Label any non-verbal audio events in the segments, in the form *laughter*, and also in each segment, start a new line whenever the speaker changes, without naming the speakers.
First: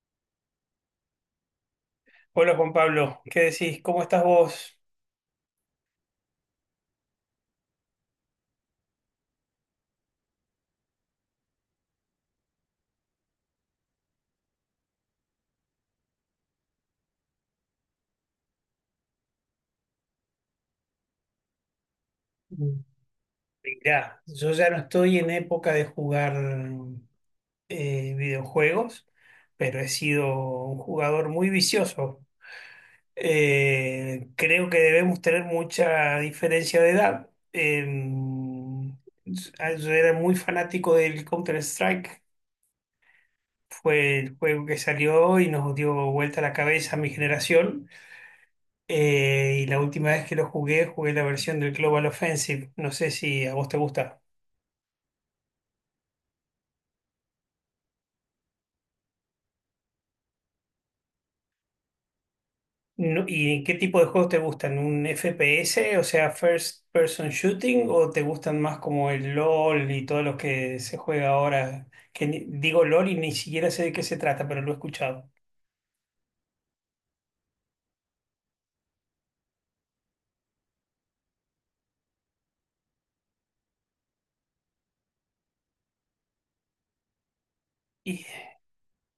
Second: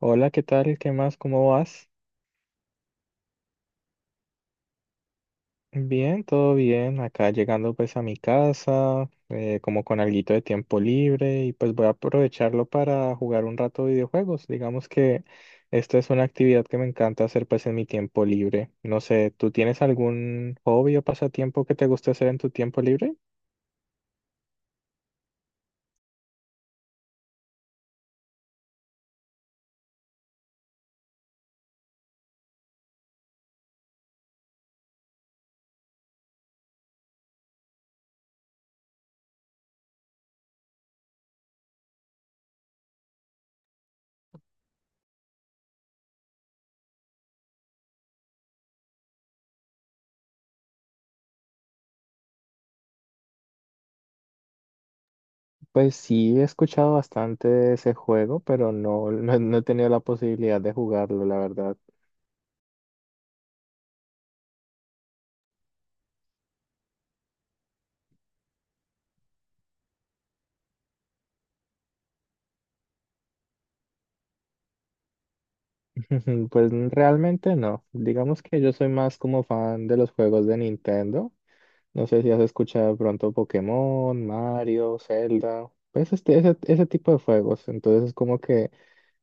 Hola, ¿qué tal? ¿Qué más? ¿Cómo vas?
Hola Juan Pablo, ¿qué decís? ¿Cómo estás vos?
Bien, todo bien. Acá llegando pues a mi casa, como con alguito de tiempo libre y pues voy a aprovecharlo para jugar un rato videojuegos. Digamos que esta es una actividad que me encanta hacer pues en mi tiempo libre. No sé, ¿tú tienes algún hobby o pasatiempo que te guste hacer en tu tiempo libre?
Mirá, yo ya no estoy en época de jugar videojuegos, pero he sido un jugador muy vicioso. Creo que debemos tener mucha diferencia de edad. Yo era muy fanático del Counter-Strike, fue el juego que salió y nos dio vuelta la cabeza a mi generación. Y la última vez que lo jugué, jugué la versión del Global Offensive. No sé si a vos te gusta.
Pues sí, he escuchado bastante de ese juego, pero no, *laughs* no, no he tenido la posibilidad de jugarlo, la verdad.
¿Y qué tipo de juegos te gustan? ¿Un FPS, o sea, First Person Shooting, o te gustan más como el LOL y todos los que se juega ahora? Que digo LOL y ni siquiera sé de qué se trata, pero lo he escuchado.
Ujú, pues realmente no. Digamos que yo soy más como fan de los juegos de Nintendo. No sé si has escuchado de pronto Pokémon, Mario, Zelda, pues ese tipo de juegos. Entonces es
Y
como que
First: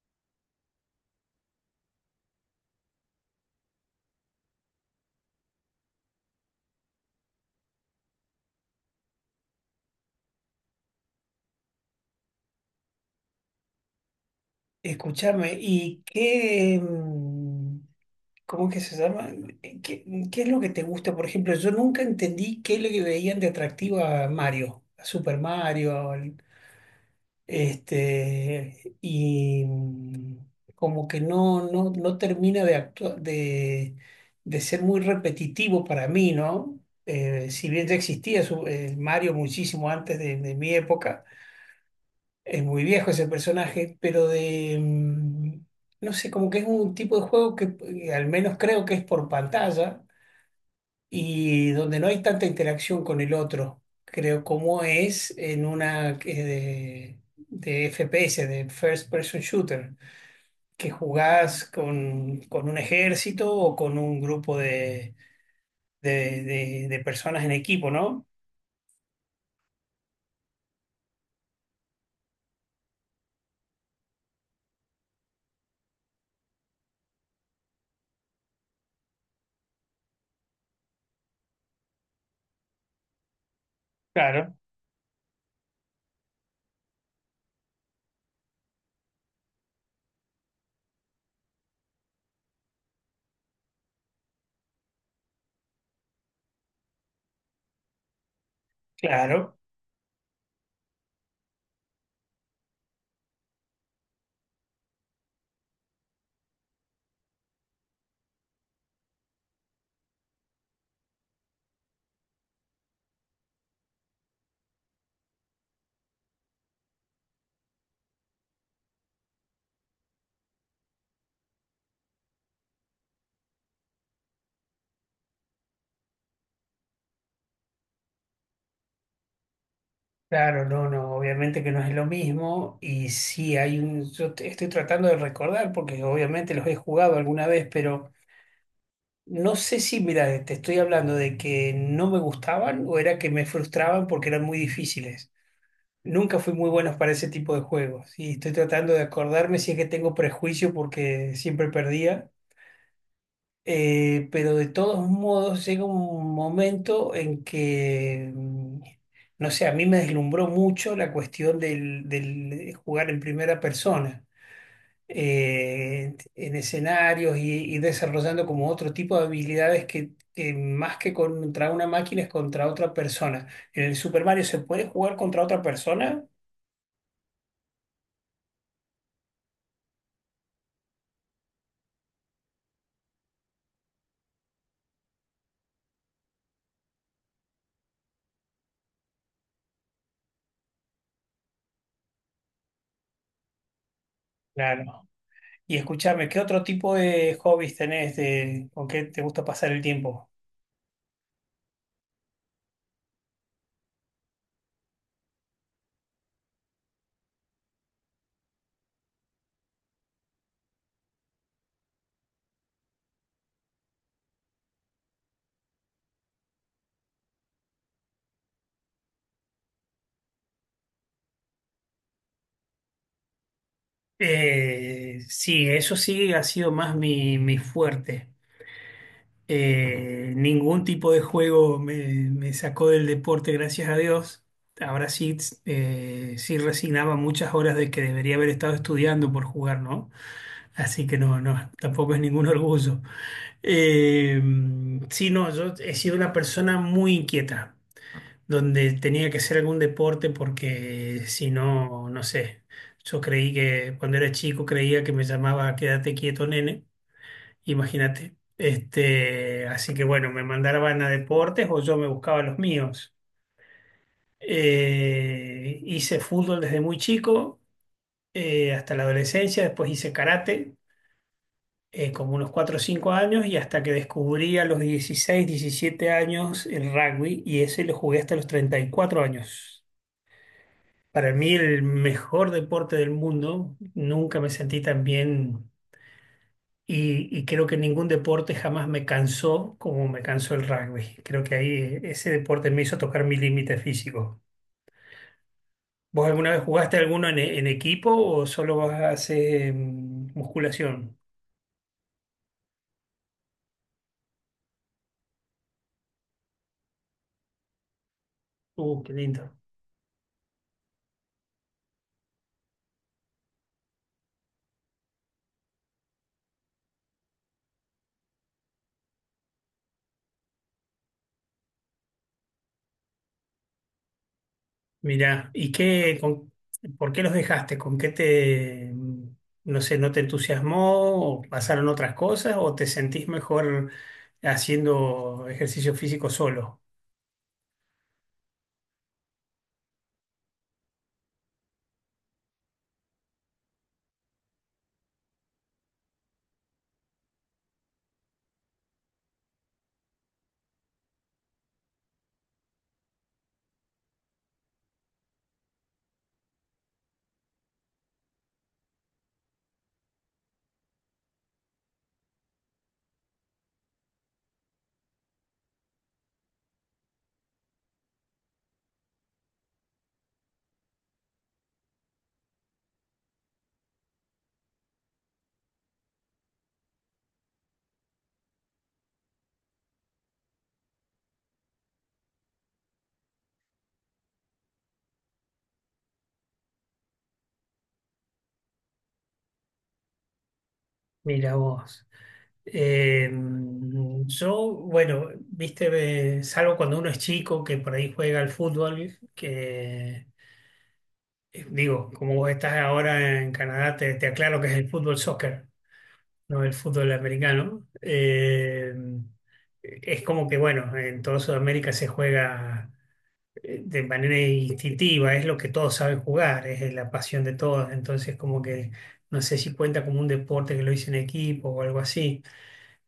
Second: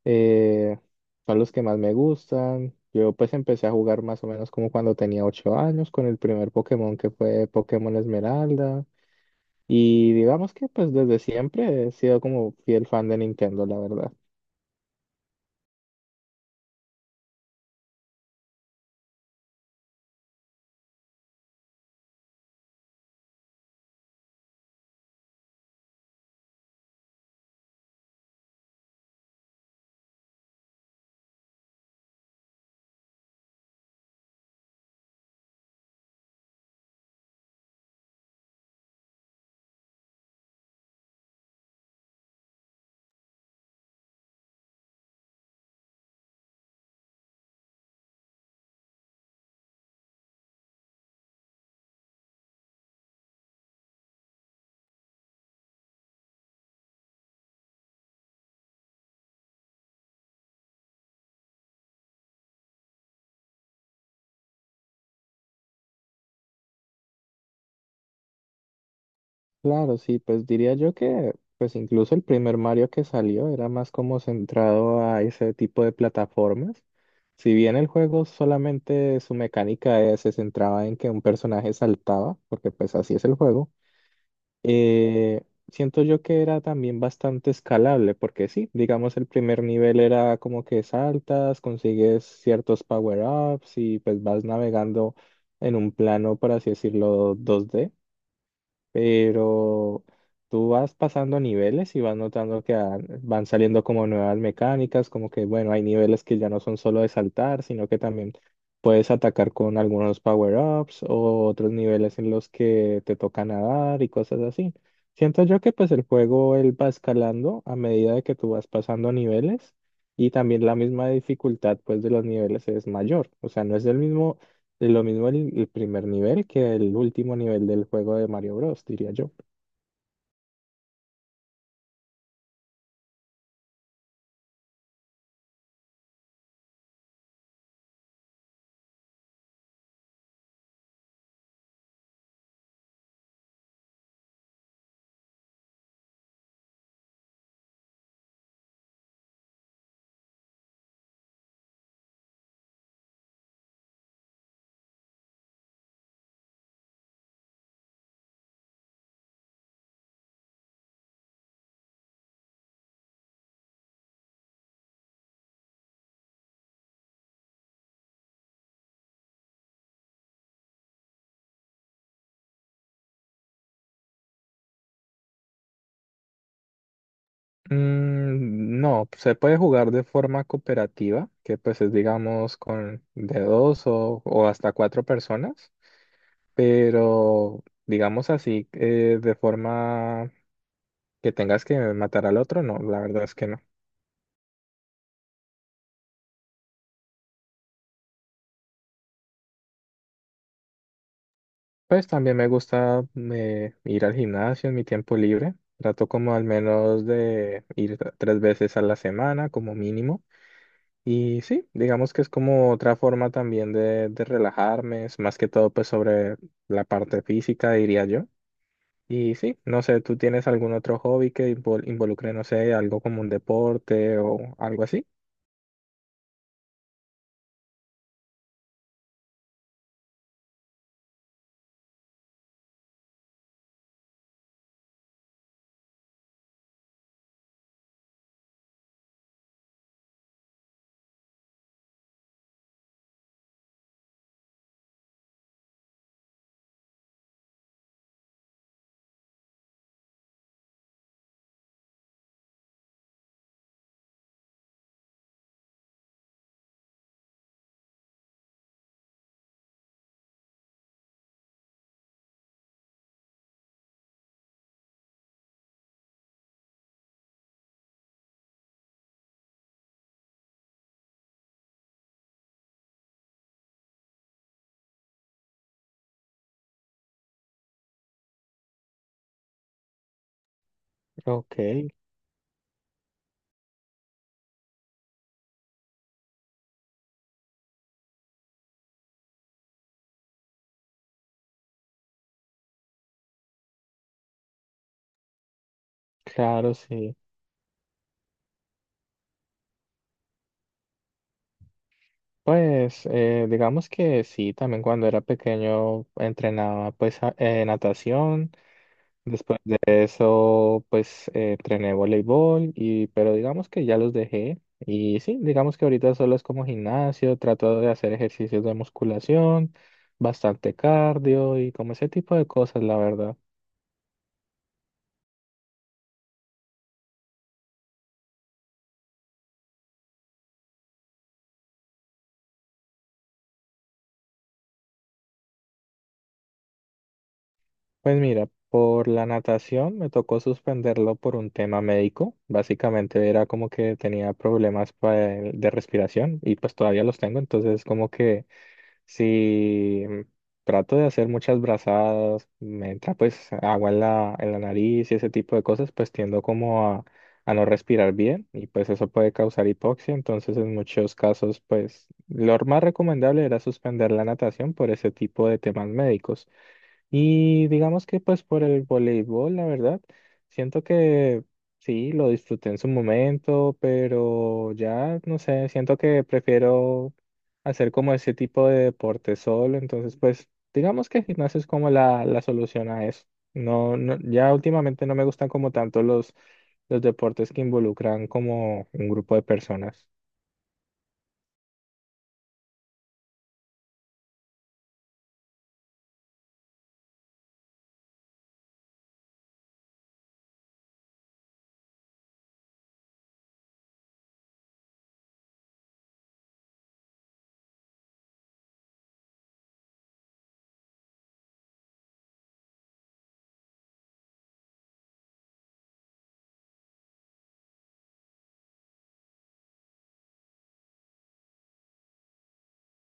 eh, son los que más me gustan. Yo pues empecé a jugar más o menos como cuando tenía ocho años con el primer Pokémon, que fue Pokémon Esmeralda. Y digamos que pues desde siempre he sido como fiel fan de Nintendo, la verdad.
escúchame, ¿y qué, cómo que se llama? Eh, ¿Qué, qué es lo que te gusta? Por ejemplo, yo nunca entendí qué le veían de atractivo a Mario, a Super Mario. Este, y como que no termina de ser muy repetitivo para mí, ¿no? Si bien ya existía el Mario muchísimo antes de mi época, es muy viejo ese personaje, pero no sé, como que es un tipo de juego que al menos creo que es por pantalla y donde no hay tanta interacción con el otro, creo, como es en una de FPS, de First Person Shooter, que jugás con un ejército o con un grupo de personas en equipo, ¿no?
Claro, sí, pues diría yo que pues incluso el primer Mario que salió era más como centrado a ese tipo de plataformas. Si bien el juego solamente su mecánica se centraba en que un personaje saltaba, porque pues así es el juego,
Claro,
eh, siento yo que era también bastante escalable, porque sí, digamos el primer nivel era como que saltas, consigues ciertos power-ups y pues vas navegando en un plano, por así decirlo, 2D,
claro.
pero tú vas pasando niveles y vas notando que van saliendo como nuevas mecánicas, como que, bueno, hay niveles que ya no son solo de saltar, sino que también puedes atacar con algunos power-ups, o otros niveles en los que te toca nadar y cosas así. Siento yo que pues el juego él va escalando a medida de que tú vas pasando niveles, y también la misma dificultad pues de los niveles es mayor, o sea, no es el mismo de lo mismo el primer nivel que el último nivel del juego de Mario Bros, diría yo.
Claro, no, no, obviamente que no es lo mismo y sí hay estoy tratando de recordar porque obviamente los he jugado alguna vez, pero no sé si, mira, te estoy hablando de que no me gustaban o era que me frustraban porque eran muy difíciles. Nunca fui muy bueno para ese tipo de juegos y estoy tratando de acordarme si es que tengo prejuicio porque siempre perdía. Pero de todos modos llega un momento en que, no sé, a mí me deslumbró mucho la cuestión del jugar en primera persona en escenarios y desarrollando como otro tipo de habilidades que más que contra una máquina es contra otra persona. En el Super Mario se puede jugar contra otra persona,
Mm, no, se puede jugar de forma cooperativa, que pues es digamos con de dos o hasta cuatro personas, pero digamos así, de forma que tengas que matar al otro, no, la verdad es que no.
claro. Y escúchame, ¿qué otro tipo de hobbies tenés con qué te gusta pasar el tiempo?
Pues también me gusta ir al gimnasio en mi tiempo libre. Trato como al menos de ir tres veces a la semana como mínimo. Y sí, digamos que es como otra forma también de relajarme, es más que todo pues sobre la parte física, diría yo. Y sí, no sé, ¿tú tienes algún otro hobby que involucre, no sé, algo como un deporte o algo así?
Sí, eso sí ha sido más mi fuerte. Ningún tipo de juego me sacó del deporte, gracias a Dios. Ahora sí, sí resignaba muchas horas de que debería haber estado estudiando por jugar, ¿no? Así que no, no, tampoco es ningún orgullo. Eh, sí, no, yo he sido una persona muy inquieta, donde tenía que hacer algún deporte porque si no, no sé. Yo creí que cuando era chico creía que me llamaba Quédate quieto, nene. Imagínate. Este, así que bueno, me mandaban a deportes o yo me buscaba los míos. Hice fútbol desde muy chico, hasta la adolescencia, después hice karate, como unos 4 o 5 años, y hasta que descubrí a los 16 17 años el rugby, y ese lo jugué hasta los 34 años. Para mí
Ok,
el mejor deporte del mundo, nunca me sentí tan bien y creo que ningún deporte jamás me cansó como me cansó el rugby. Creo que ahí ese deporte me hizo tocar mi límite físico. ¿Vos alguna vez
claro,
jugaste
sí.
alguno en equipo o solo vas a hacer musculación?
Pues digamos que sí, también cuando era pequeño entrenaba pues natación.
Qué lindo.
Después de eso, pues entrené voleibol y, pero digamos que ya los dejé. Y sí, digamos que ahorita solo es como gimnasio, trato de hacer ejercicios de musculación, bastante cardio y como ese tipo de cosas, la verdad.
Mirá, ¿ por qué los dejaste? ¿Con qué no sé, no te entusiasmó o pasaron otras cosas o te sentís mejor haciendo ejercicio físico solo?
Pues mira, por la natación me tocó suspenderlo por un tema médico. Básicamente era como que tenía problemas de respiración y pues todavía los tengo, entonces como que sí, trato de hacer muchas brazadas, me entra pues agua en la nariz y ese tipo de cosas, pues tiendo como a no respirar bien y pues eso puede causar hipoxia, entonces en muchos casos pues lo más recomendable era suspender la natación por ese tipo de temas médicos. Y digamos que pues por el voleibol, la verdad, siento que sí, lo disfruté en su momento, pero ya, no sé, siento que prefiero hacer como ese tipo de deporte solo, entonces pues digamos que gimnasio es como la solución a eso. No, no, ya últimamente no me gustan como tanto los deportes que involucran como un grupo de personas.
Mira vos. Eh, yo, bueno, viste, salvo cuando uno es chico que por ahí juega al fútbol, que digo, como vos estás ahora en Canadá, te aclaro que es el fútbol soccer, no el fútbol americano. Es como que, bueno, en toda Sudamérica se juega de manera instintiva, es lo que todos saben jugar, es la pasión de todos, entonces como que no sé si cuenta como un deporte que lo hice en equipo o algo así.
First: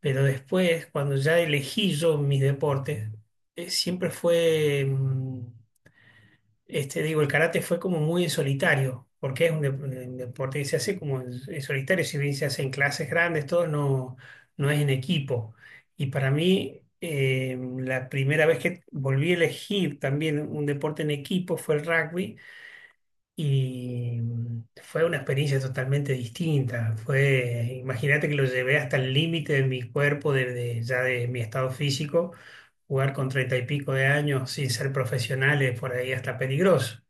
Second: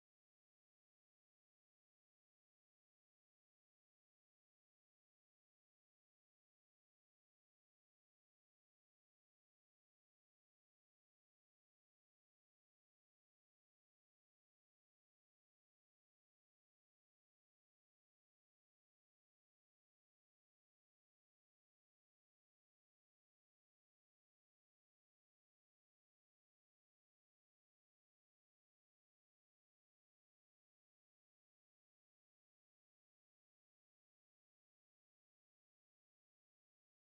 Pero después, cuando ya elegí yo mis deportes, siempre fue, este, digo, el karate fue como muy en solitario, porque es un deporte que se hace como en solitario, si bien se hace en clases grandes, todo no, no es en equipo. Y para mí, la primera vez que volví a elegir también un deporte en equipo fue el rugby y fue una experiencia totalmente distinta. Fue, imagínate que lo llevé hasta el límite de mi cuerpo, ya de mi estado físico, jugar con 30 y pico de años sin ser profesionales, por ahí hasta peligroso.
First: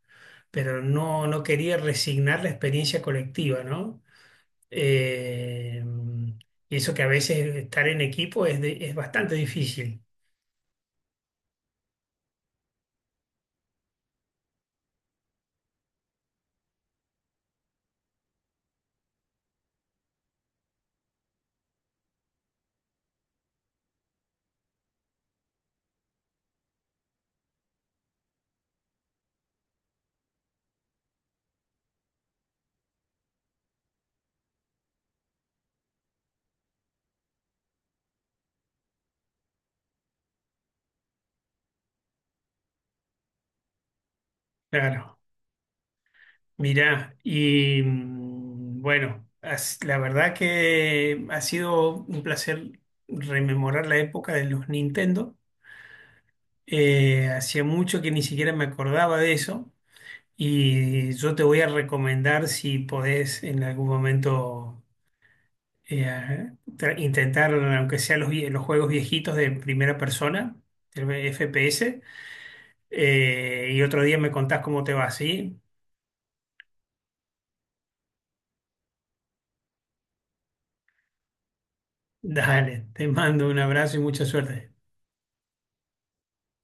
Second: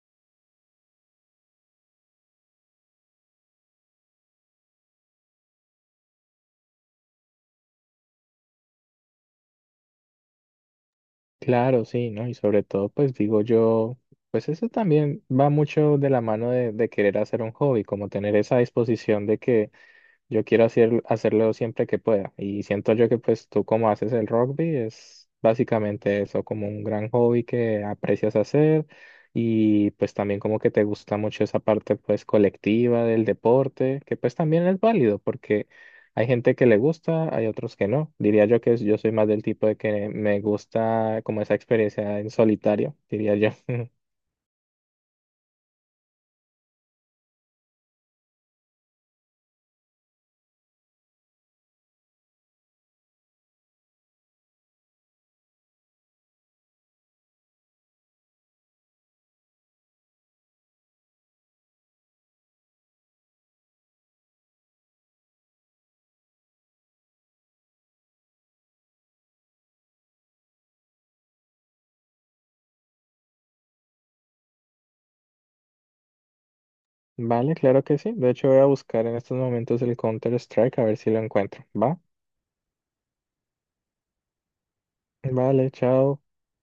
Pero no, no quería resignar la experiencia colectiva, ¿no? Eh, mm, y eso que a veces estar en equipo es bastante difícil.
Claro, sí, ¿no? Y sobre todo, pues digo yo, pues eso también va mucho de la mano de querer hacer un hobby, como tener esa disposición de que yo quiero hacer, hacerlo siempre que pueda. Y siento yo que pues tú como haces el rugby es básicamente eso, como un gran hobby que aprecias hacer, y pues también como que te gusta mucho esa parte pues colectiva del deporte, que pues también es válido porque hay gente que le gusta, hay otros que no. Diría yo que yo soy más del tipo de que me gusta como esa experiencia en solitario, diría yo. *laughs*
Claro. Mirá, y bueno, la verdad que ha sido un placer rememorar la época de los Nintendo. Hacía mucho que ni siquiera me acordaba de eso y yo te voy a recomendar si podés en algún momento intentar, aunque sea los juegos viejitos de primera persona, el FPS, y otro día me contás cómo te va, ¿sí?
Vale, claro que sí. De hecho voy a buscar en estos momentos el Counter Strike a ver si lo encuentro. ¿Va?
Dale, te mando un abrazo y mucha suerte.
Vale, chao.